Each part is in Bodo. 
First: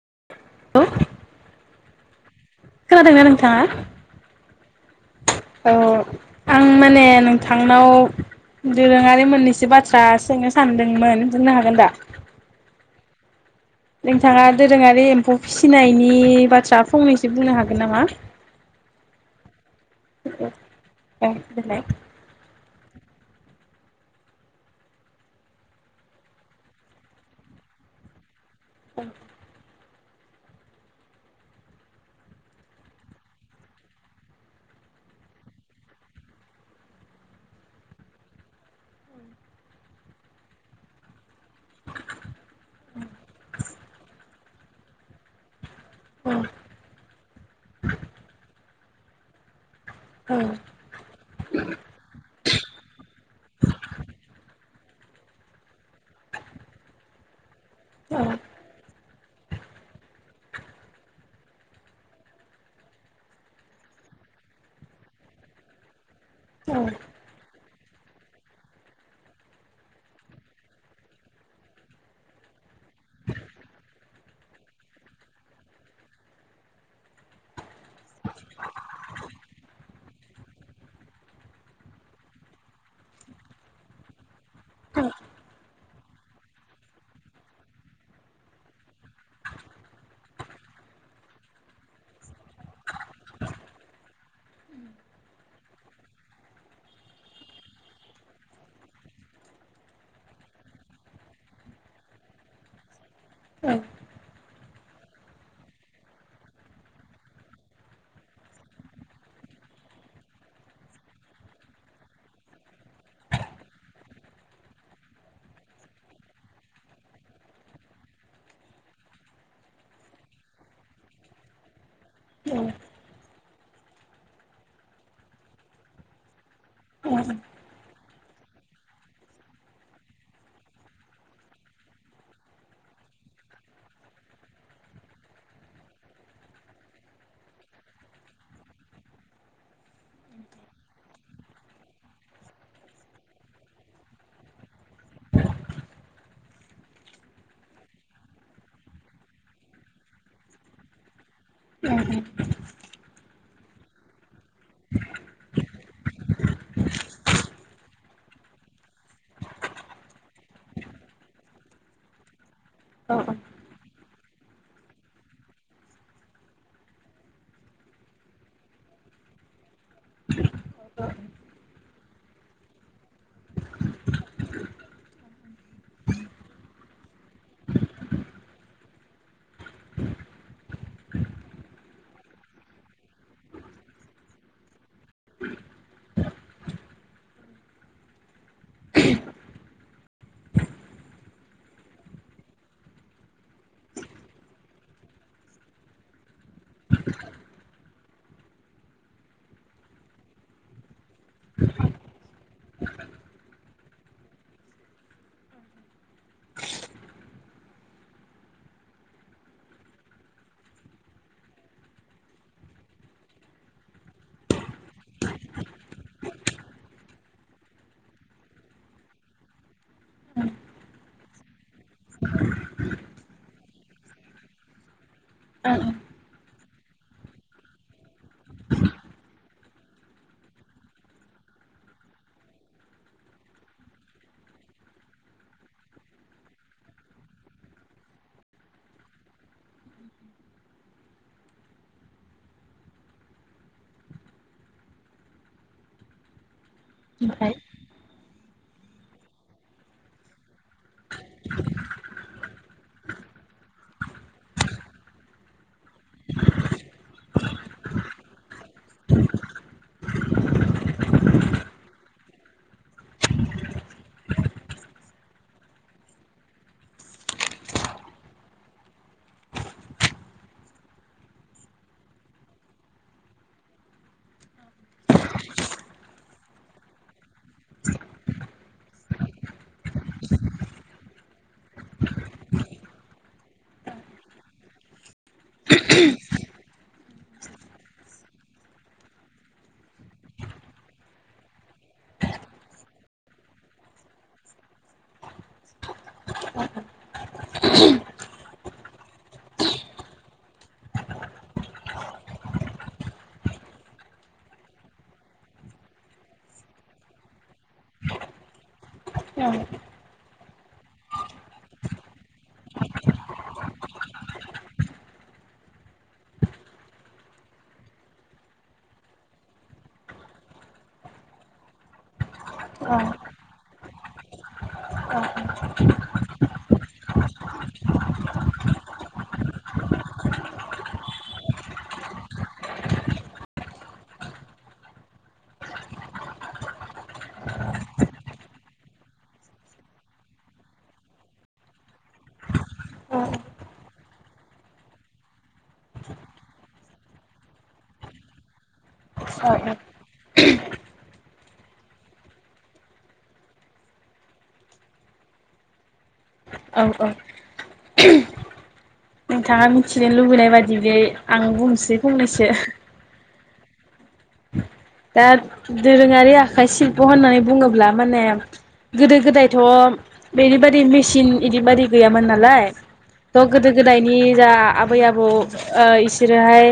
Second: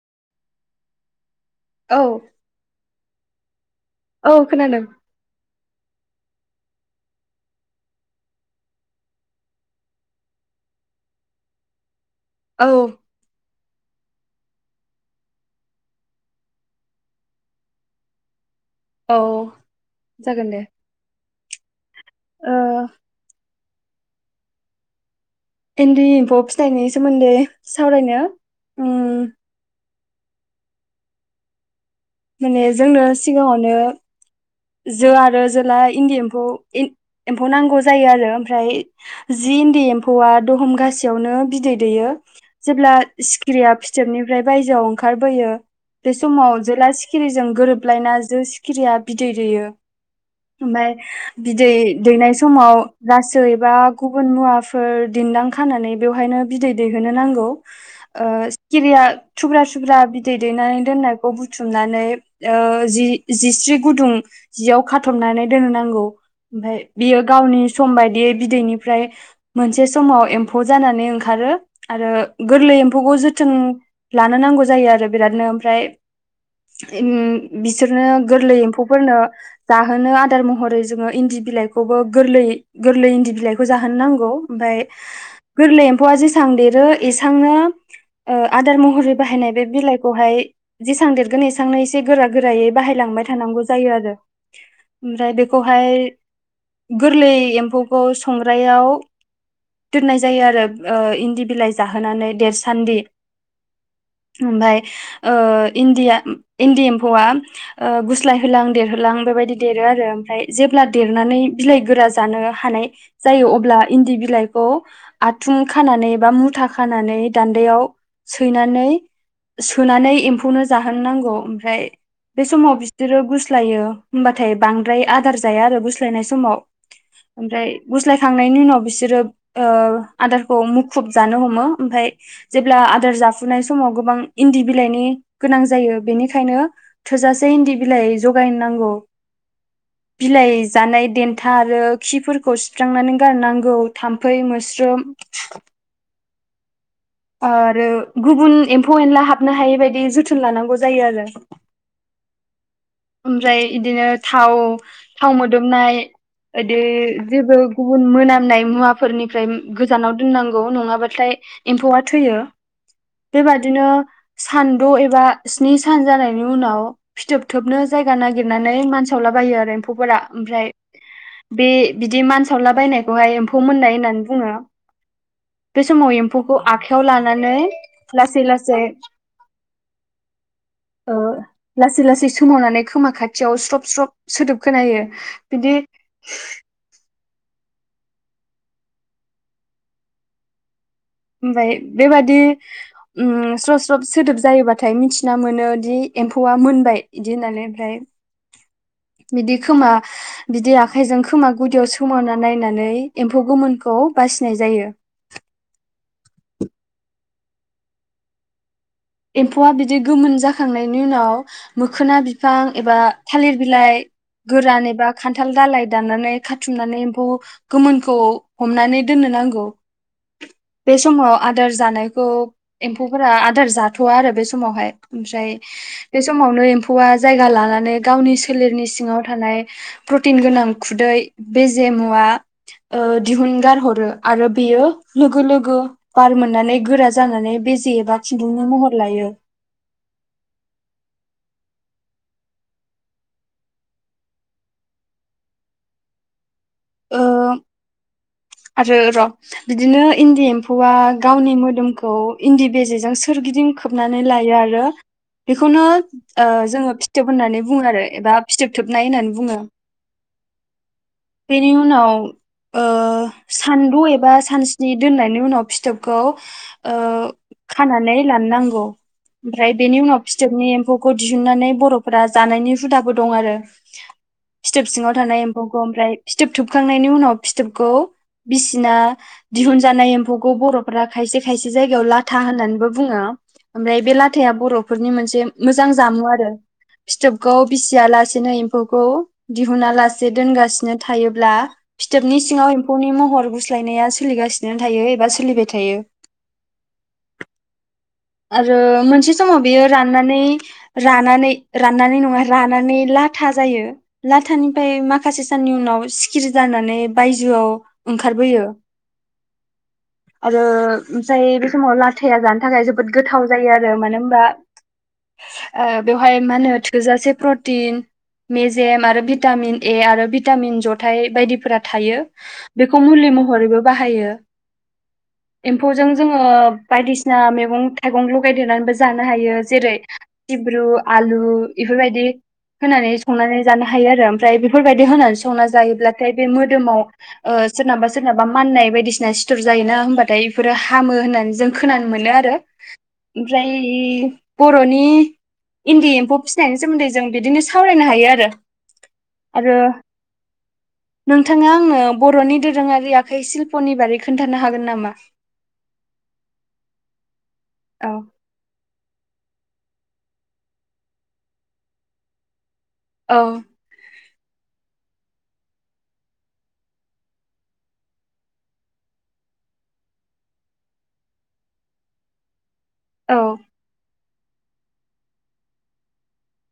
[unintelligible] औ खोनादोंना नोंथाङा औ खोनादों औ आं माने नोंथांनाव दोरोङारि मोननैसो बाथ्रा सोंनो सानदोंमोन बुंनो हागोन दा औ नोंथाङा दोरोङारि एम्फौ फिसिनायनि बाथ्रा फंनैसो बुंनो हागोन नामा औ जागोन दे [unintelligible] ओ इन्दि एम्फौ फिनायनि सोमोन्दै सावरायनो उम [unintelligible] माने जोंनो सिगाङावनो जो आरो जोला इन्दि एम्फौ एम्फौ नांगौ जायो आरो ओमफ्राय जि इन्दि एम्फौआ दहमगासेयावनो बिदै दैयो जेब्ला सिखिरिया फिथोबनि फ्राय बायजोआव ओंखारबोयो बे औ समाव जेला सिखिरिजों गोरोबलायना जो सिखिरिया बिदै दैयो औ ओमफाय बिदै दैनाय समाव रासो एबा गुबुन मुवा फोर दिन्दां खानानै बेवहायनो बिदै दैहोनो नांगौ औ सिखिरिया थुब्रा थुब्रा बिदै दैनानै दोननायखौ बुथुमनानै जि जिस्रि गुदुं जियाव खाथबनानै दोननो नांगौ ओमफाय बियो गावनि सम बायदियै बिदैनिफ्राय मोनसे समाव एम्फौ जानानै ओंखारो आरो गोरलै एम्फौखौ जोथोन लानो नांगौ जायो आरो बिरादनो ओमफ्राय बिसोरनो गोरलै एम्फौ फोरनो जाहोनो आदार महरै जोङो इन्दि बिलाइखौबो गोरलै गोरलै इन्दि बिलाइखौ जाहोनो नांगौ ओमफ्राय गोरलै एफौवा जेसेबां देरो एसांनो आदार महरै बाहायनाय बे बिलाइखौहाय जेसां देरगोन एसांनो एसे गोरा गोरायै बाहायलांबाय थानांगौ जायो आरो ओमफ्राय बेखौहाय गोरलै एम्फौखौ संग्रायाव दोननाय जायो आरो इन्दि बिलाइ जाहोनानै देरसान्दि औ ओमफ्राय इन्दि एम्फौआ गुस्लाय होलां देरहोलां बेबायदि देरो आरो ओमफ्राय जेब्ला देरनानै बिलाइ गोरा जानो हानाय जायो अब्ला इन्दि बिलाइखौ आथुम खानानै बा मुथा खानानै दान्दायाव सैनानै सोनानै एम्फौनो जाहोन नांगौ ओमफ्राय बे समाव गुस्लायो होमबाथाय बांद्राय आदार जाया आरो गुस्लायनाय समाव औ ओमफ्राय गुस्लायखांनायनि उनाव बिसोरो ओ आदारखौ मुखुब जानो हमो ओमफ्राय जेब्ला आदार जाफुनाय समाव गोबां इन्दि बिलाइनि गोनां जायो बेनिखायनो थोजासे इन्दि बिलाइ जगायनांगौ बिलाइ जानाय देन्था आरो खिफोरखौ सिस्रांनानै गारनांगौ थामफै मोस्रोम आरो गुबुन एमफौ एनला हाबनो हायै बायदि जोथोन लानांगौ जायो आरो उम [inaudible] ओमफ्राय बिदिनो थाव थाव मोदोमनाय इदि जेबो गुबुन मोनामनाय मुवाफोरनिफ्राय गोजानाव दोननांगौ नङाबाथाय एमफौवा थैयो बेबादिनो सानद' एबा स्नि सान जानायनि उनाव फिथोब थोबनो जायगा नागिरनानै मानसावला बायो आरो एम्फौफोरा ओमफ्राय बे बिदि मानसावला बायनायखौहाय एमफौ मोननाय होननानै बुङो बे समाव एमफौखौ आखाइयाव लानानै लासै-लासै-लासै ओ सोमावनानै खोमा खाथियाव स्रब स्रब सोदोब खोनायो बिदि [inaudible] ओमफ्राय बेबादि ओम स्रब स्रब सोदोब जायोबाथाय मिथिना मोनोदि एम फौवा मोनबाय बिदि होननानै ओमफ्राय बिदि खोमा बिदि आखा आखाइजों खोमा गुदियाव सोमोना नायनानै एमफौ गोमोन खौ बासिनाय जायो। एमफौआ बिदि गोमोन जाखांनायनि उनाव मोखोना बिफां एबा थालिर बिलाइ गोरान एबा खान्थाल दलाय दाननानै खाथुमनानै एम्फौ गोमोनखौ हमनानै दोननो नांगौ। [inaudible] बे समाव आदार जानायखौ एम्फौ फोरा आदार जाथ'वा आरो बे समावहाय ओमफ्राय बे समावनो एम्फौवा जायगा लानानै गावनि सोलेरनि सिङाव थानाय प्रटिन गोनां खुदै बेजे मुवा दिहुनगारहरो आरो बेयो लोगो लोगो बार मोननानै गोरा जानानै बेजे एबा खुदुंनि महर लायो ओ ओमफ्राय आरो र' बिदिनो इन्दि एम्फौआ गावनि मोदोमखौ इन्दि बेजेजों सोरगिदिं खोबनानै लायो आरो बेखौनो ओ जोङो फिथोब होननानै बुङो आरो एबा फिथोबथोबनाय होननानै बुङो। बेनि उनाव ओ सानदु एबा सानस्नि दोननायनि उनाव फिथोबखौ खानानै लानो नांगौ ओमफ्राय बेनि उनाव फिथोबनि एम्फौखौ दिहुननानै बर'फोरा जानायनि हुदाबो दं आरो फिथोब सिङाव थानाय एम्फौखौ ओमफ्राय फिथोब थोबखांनायनि उनाव फिथोबखौ बिसिना दिहुनजानाय एम्फौखौ बर'फोरा खायसे खायसे जायगायाव लाथा होननानैबो बुङो ओमफ्राय बे लाथाया बर'फोरनि मोनसे मोजां जामु आरो फिथोबखौ बिसिया लासेनो एम्फौखौ दिहुना लासे दोनगासिनो थायोब्ला फिथोबनि सिङाव एम्फौनि महर गुस्लायनाया सोलिगासिनो थायो एबा सोलिबाय थायो। आरो मोनसे समाव बेयो राननानै रानानै राननानै नङा रानानै लाथा जायो लाथानिफ्राय माखासे साननि उनाव सिखिरि जानानै बायजोआव ओंखारबोयो औ आरो ओमफ्राय बे समाव लाथाया जानो थाखाय जो बोद गोथाव जायो आरो मानो हबा बेवहाय मा होनो थोजासे प्रटिन मेजेम आरो भिटामिन ए आरो भिटामिन जथाइ बायदिफोरा थायो। बेखौ मुलि महरैबो बो बाहायो एम्फौजों जोङो बायदिसिना मैंगं थाइगं लगायदेरनानैबो जानो हायो जेरै सिब्रु आलु बेफोरबायदि होनानै संनानै जानो हायो आरो ओमफ्राय बेफोरबायदि होनानै संना जायोब्लाथाय बे मोदोमाव ओ सोरनाबा सोरनाबा माननाय बायदिसिना सिथर जायोना होनबाथाय बेफोरो हामो होननानै जों खोनानो मोनो आरो ओमफ्राय बर'नि इन्दि एम्फौ फिसिनायनि सोमोन्दै जों बिदिनो सावरायनो हायो आरो आरो नोंथाङा आंनो बर'नि दोरोङारि आखाइशिल्प'नि बागै खोन्थानो हागोन नामा? औ-औ औ [inaudible] नोंथाङा मिथिनो लुबैनाय बादि बे आं बुंनोसै फंनैसो औ दा दोरोङारि आखाइ सिल्प' होननानै बुङोब्ला माने गोदो गोदायथ' [unintelligible] मेसिन इदिबादि गैयामोन नालाय औ थ' गोदो गोदायनि जा आबै आबौ इसोरोहाय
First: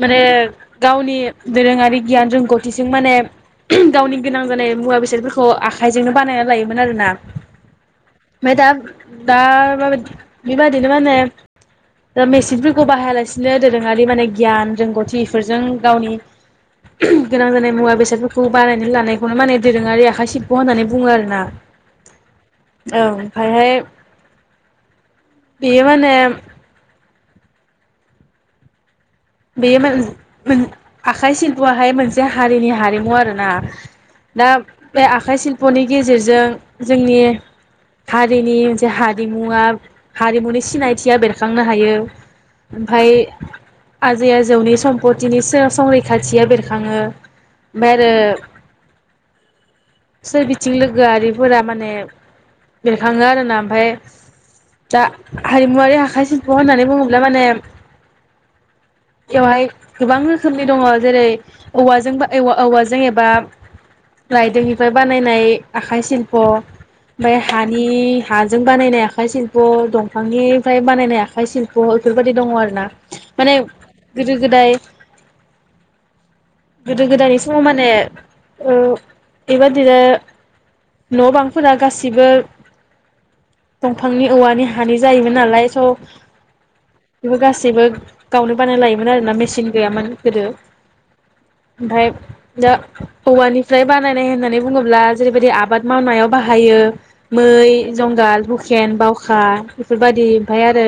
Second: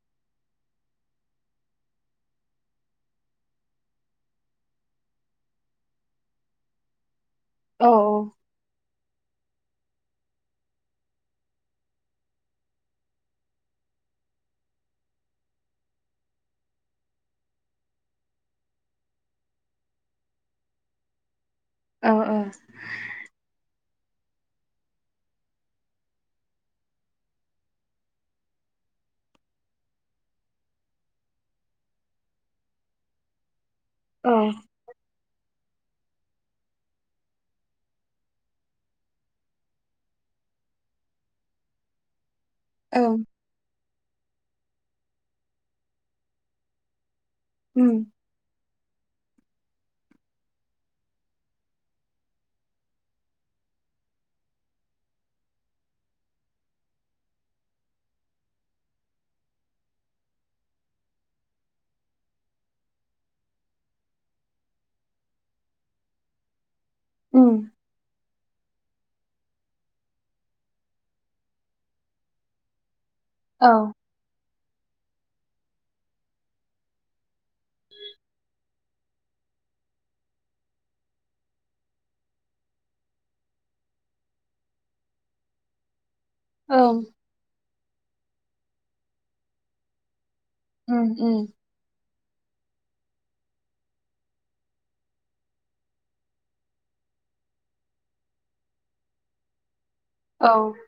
माने गावनि दोरोङारि गियान रोंगौथिजों माने गावनि गोनां जानाय मुवा बेसादफोरखौ आखाइजोंनो बानायना लायोमोन आरोना औ [unintelligible] दा दा [unintelligible] बेबायदिनो माने मेसिनफोरखौ बाहायालासिनो दोरोङारि माने गियान रोंगौथिफोरजों इफोरजों गावनि गोनां जानाय मुवा बेसादफोरखौ बानायनो लानायखौनो माने दोरोङारि आखाइ सिल्प होननानै बुङो आरो ना औ औ ओमफ्रायहाय बेयो‌ माने बेयो [unintelligible] आखाइ सिल्पआहाय मोनसे हारिनि हारिमु आरोना औ दा बे आख आखाइ सिल्प'नि गेजेरजों जोंनि हारिनि मोनसे हारिमुआ हारिमुनि सिनायथिया बेरखांनो हायो ओमफाय औ आजै आजौनि सम्पतिनि सो संरैखाथिया बेरखाङो ओमफाय उम आरो सोरबिथिं लोगोआरिफोरा माने बेरखाङो आरोना ओमफाय दा हारिमुवारि आखाइ सिल्प होननानै बुङोब्ला माने बेवहाय गोबां रोखोमनि दङ जेरै औवाजों बा‌ ए औवाजों एबा राइदोंनिफ्राय बानायनाय आखाइ सिल्प' ओमफ्राय उम हानि हाजों बानायनाय आखाइ सिल्प दंफांनिफ्राय बानायनाय आखाइ सिल्प बेफोरबायदि दङ आरोना माने औ गोदो गोदाय गोदो गोदायनि समाव माने बेबादिनो न' बांफोरा गासिबो दंफांनि औवानि हानि जायोमोन नालाय स ओं बेबो गासैबो गावनो‌ बानायना लायोमोन आरोना मेसिन गैयामोन गोदो उम उम ओमफ्राय दा औवानिफ्राय बानायनाय होननानै बुङोब्ला जेरैबायदि आबाद मावनायाव बाहायो मै जुंगाल हुखेन बावखा बेफोरबायदि ओमफाय ओं आरो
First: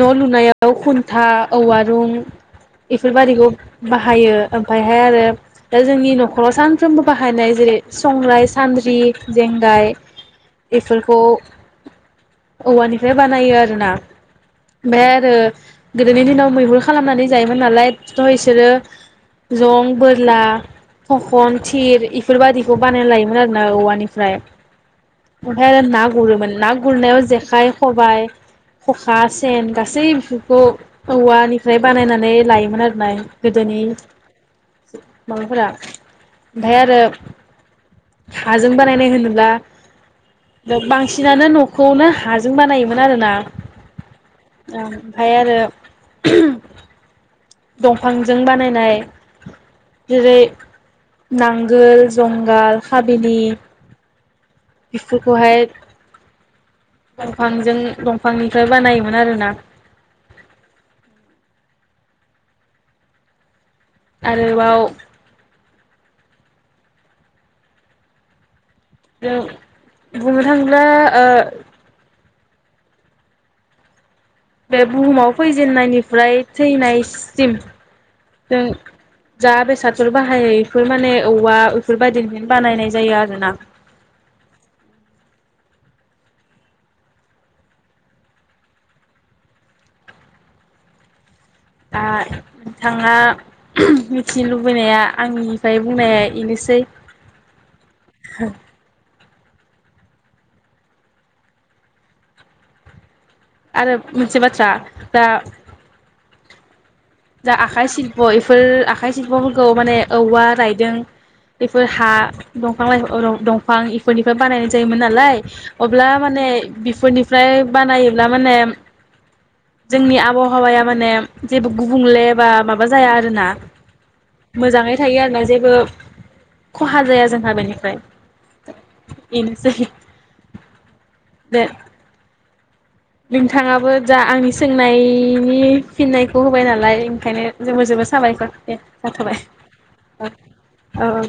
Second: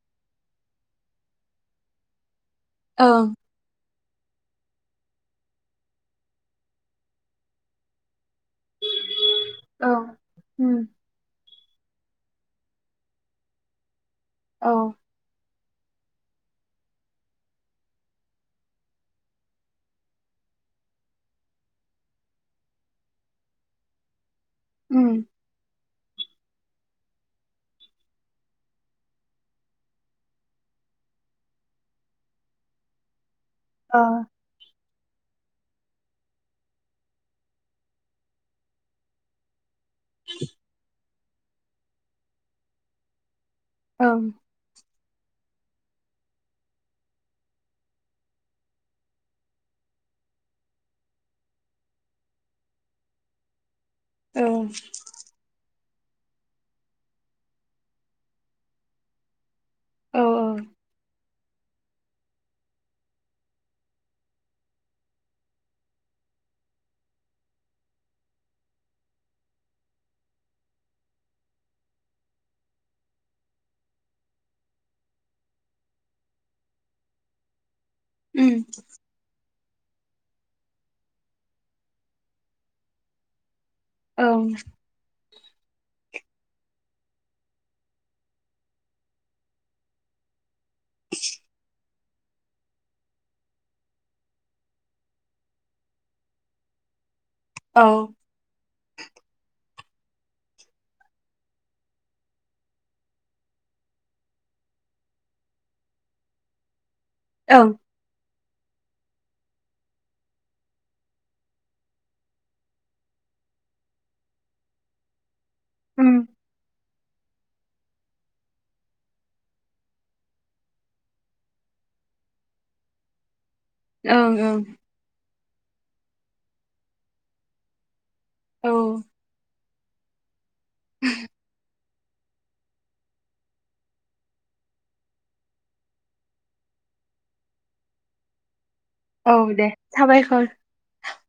न' लुनायाव खुन्था औवा रूं उम इफोरबादिखौ बाहायो ओमफायहाय आरो दा जोंनि न'खराव सानफ्रोमबो बाहायनाय जेरै संराइ सान्द्रि औ जेंगाय बेफोरखौ औवानिफ्राय बानायो आरोना ओमफाय आरो गोदोनि दिनाव मैहुर खालामनानै जायोमोन नालाय फिथ इसोरो जं बोरला थखन थिर इफोरबायदिखौ बानायना लायोमोन आरोना औवानिफ्राय उम अन्थायनो ना गुरोमोन ना गुरनायाव जेखाइ खबाइ खखा सेन गासैफोरखौ औवानि फ्राय बानायनानै लायोमोन आरोना गोदोनि ओ माबाफोरा ओमफ्राय आरो हाजों बानायनाय होनोब्ला दो बांसि सिनानो न'खौनो हाजों बानायोमोन आरोना ओं ओं ओमफाय आरो दंफांजों बानायनाय जेरै नांगोल जंगाल हाबिलि ओं बिफोरखौहाय दंफांजों दंफांनिफ्राय बानायोमोन आरोना औ औ आरोबाव बुंनो थाङोब्ला ओ बे बुहुमाव फैजेननायनिफ्राय थैनायसिम उम जों जा बेसादफोर बाहायै इफोर माने औवा बेफोरबायदिनिफ्रायनो बानायनाय जायो आरोना औ [inaudible] दा नोंथाङा मिथिनो लुबैनाया आंनिफ्राय बुंनाया इनोसै औ आरो मोनसे बाथ्रा दा जा आखाइ शिल्प फोर आखाइ शिल्पफोरखौ माने औवा रायदों बेफोर हा दंफां लाइफा औ र दंफां इफोरनिफ्राय बानायनाय जायोमोन नालाय अब्ला उम माने बेफोरनिफ्राय बानायोब्ला माने जोंनि आबहावाया माने जेबो गुबुंले बा माबा जाया आरोना ओं मोजाङै थायो आरोना जेबो खहा जाया जोंहा बेनिफ्राय ओं औ इनोसै बे नोंथाङाबो जा आंनि सोंनायनि फिननायखौ होबाय नालाय ओंखायनो जोबोर जोबोद साबायखर औ जाथ'बाय दे साबायखर औ औ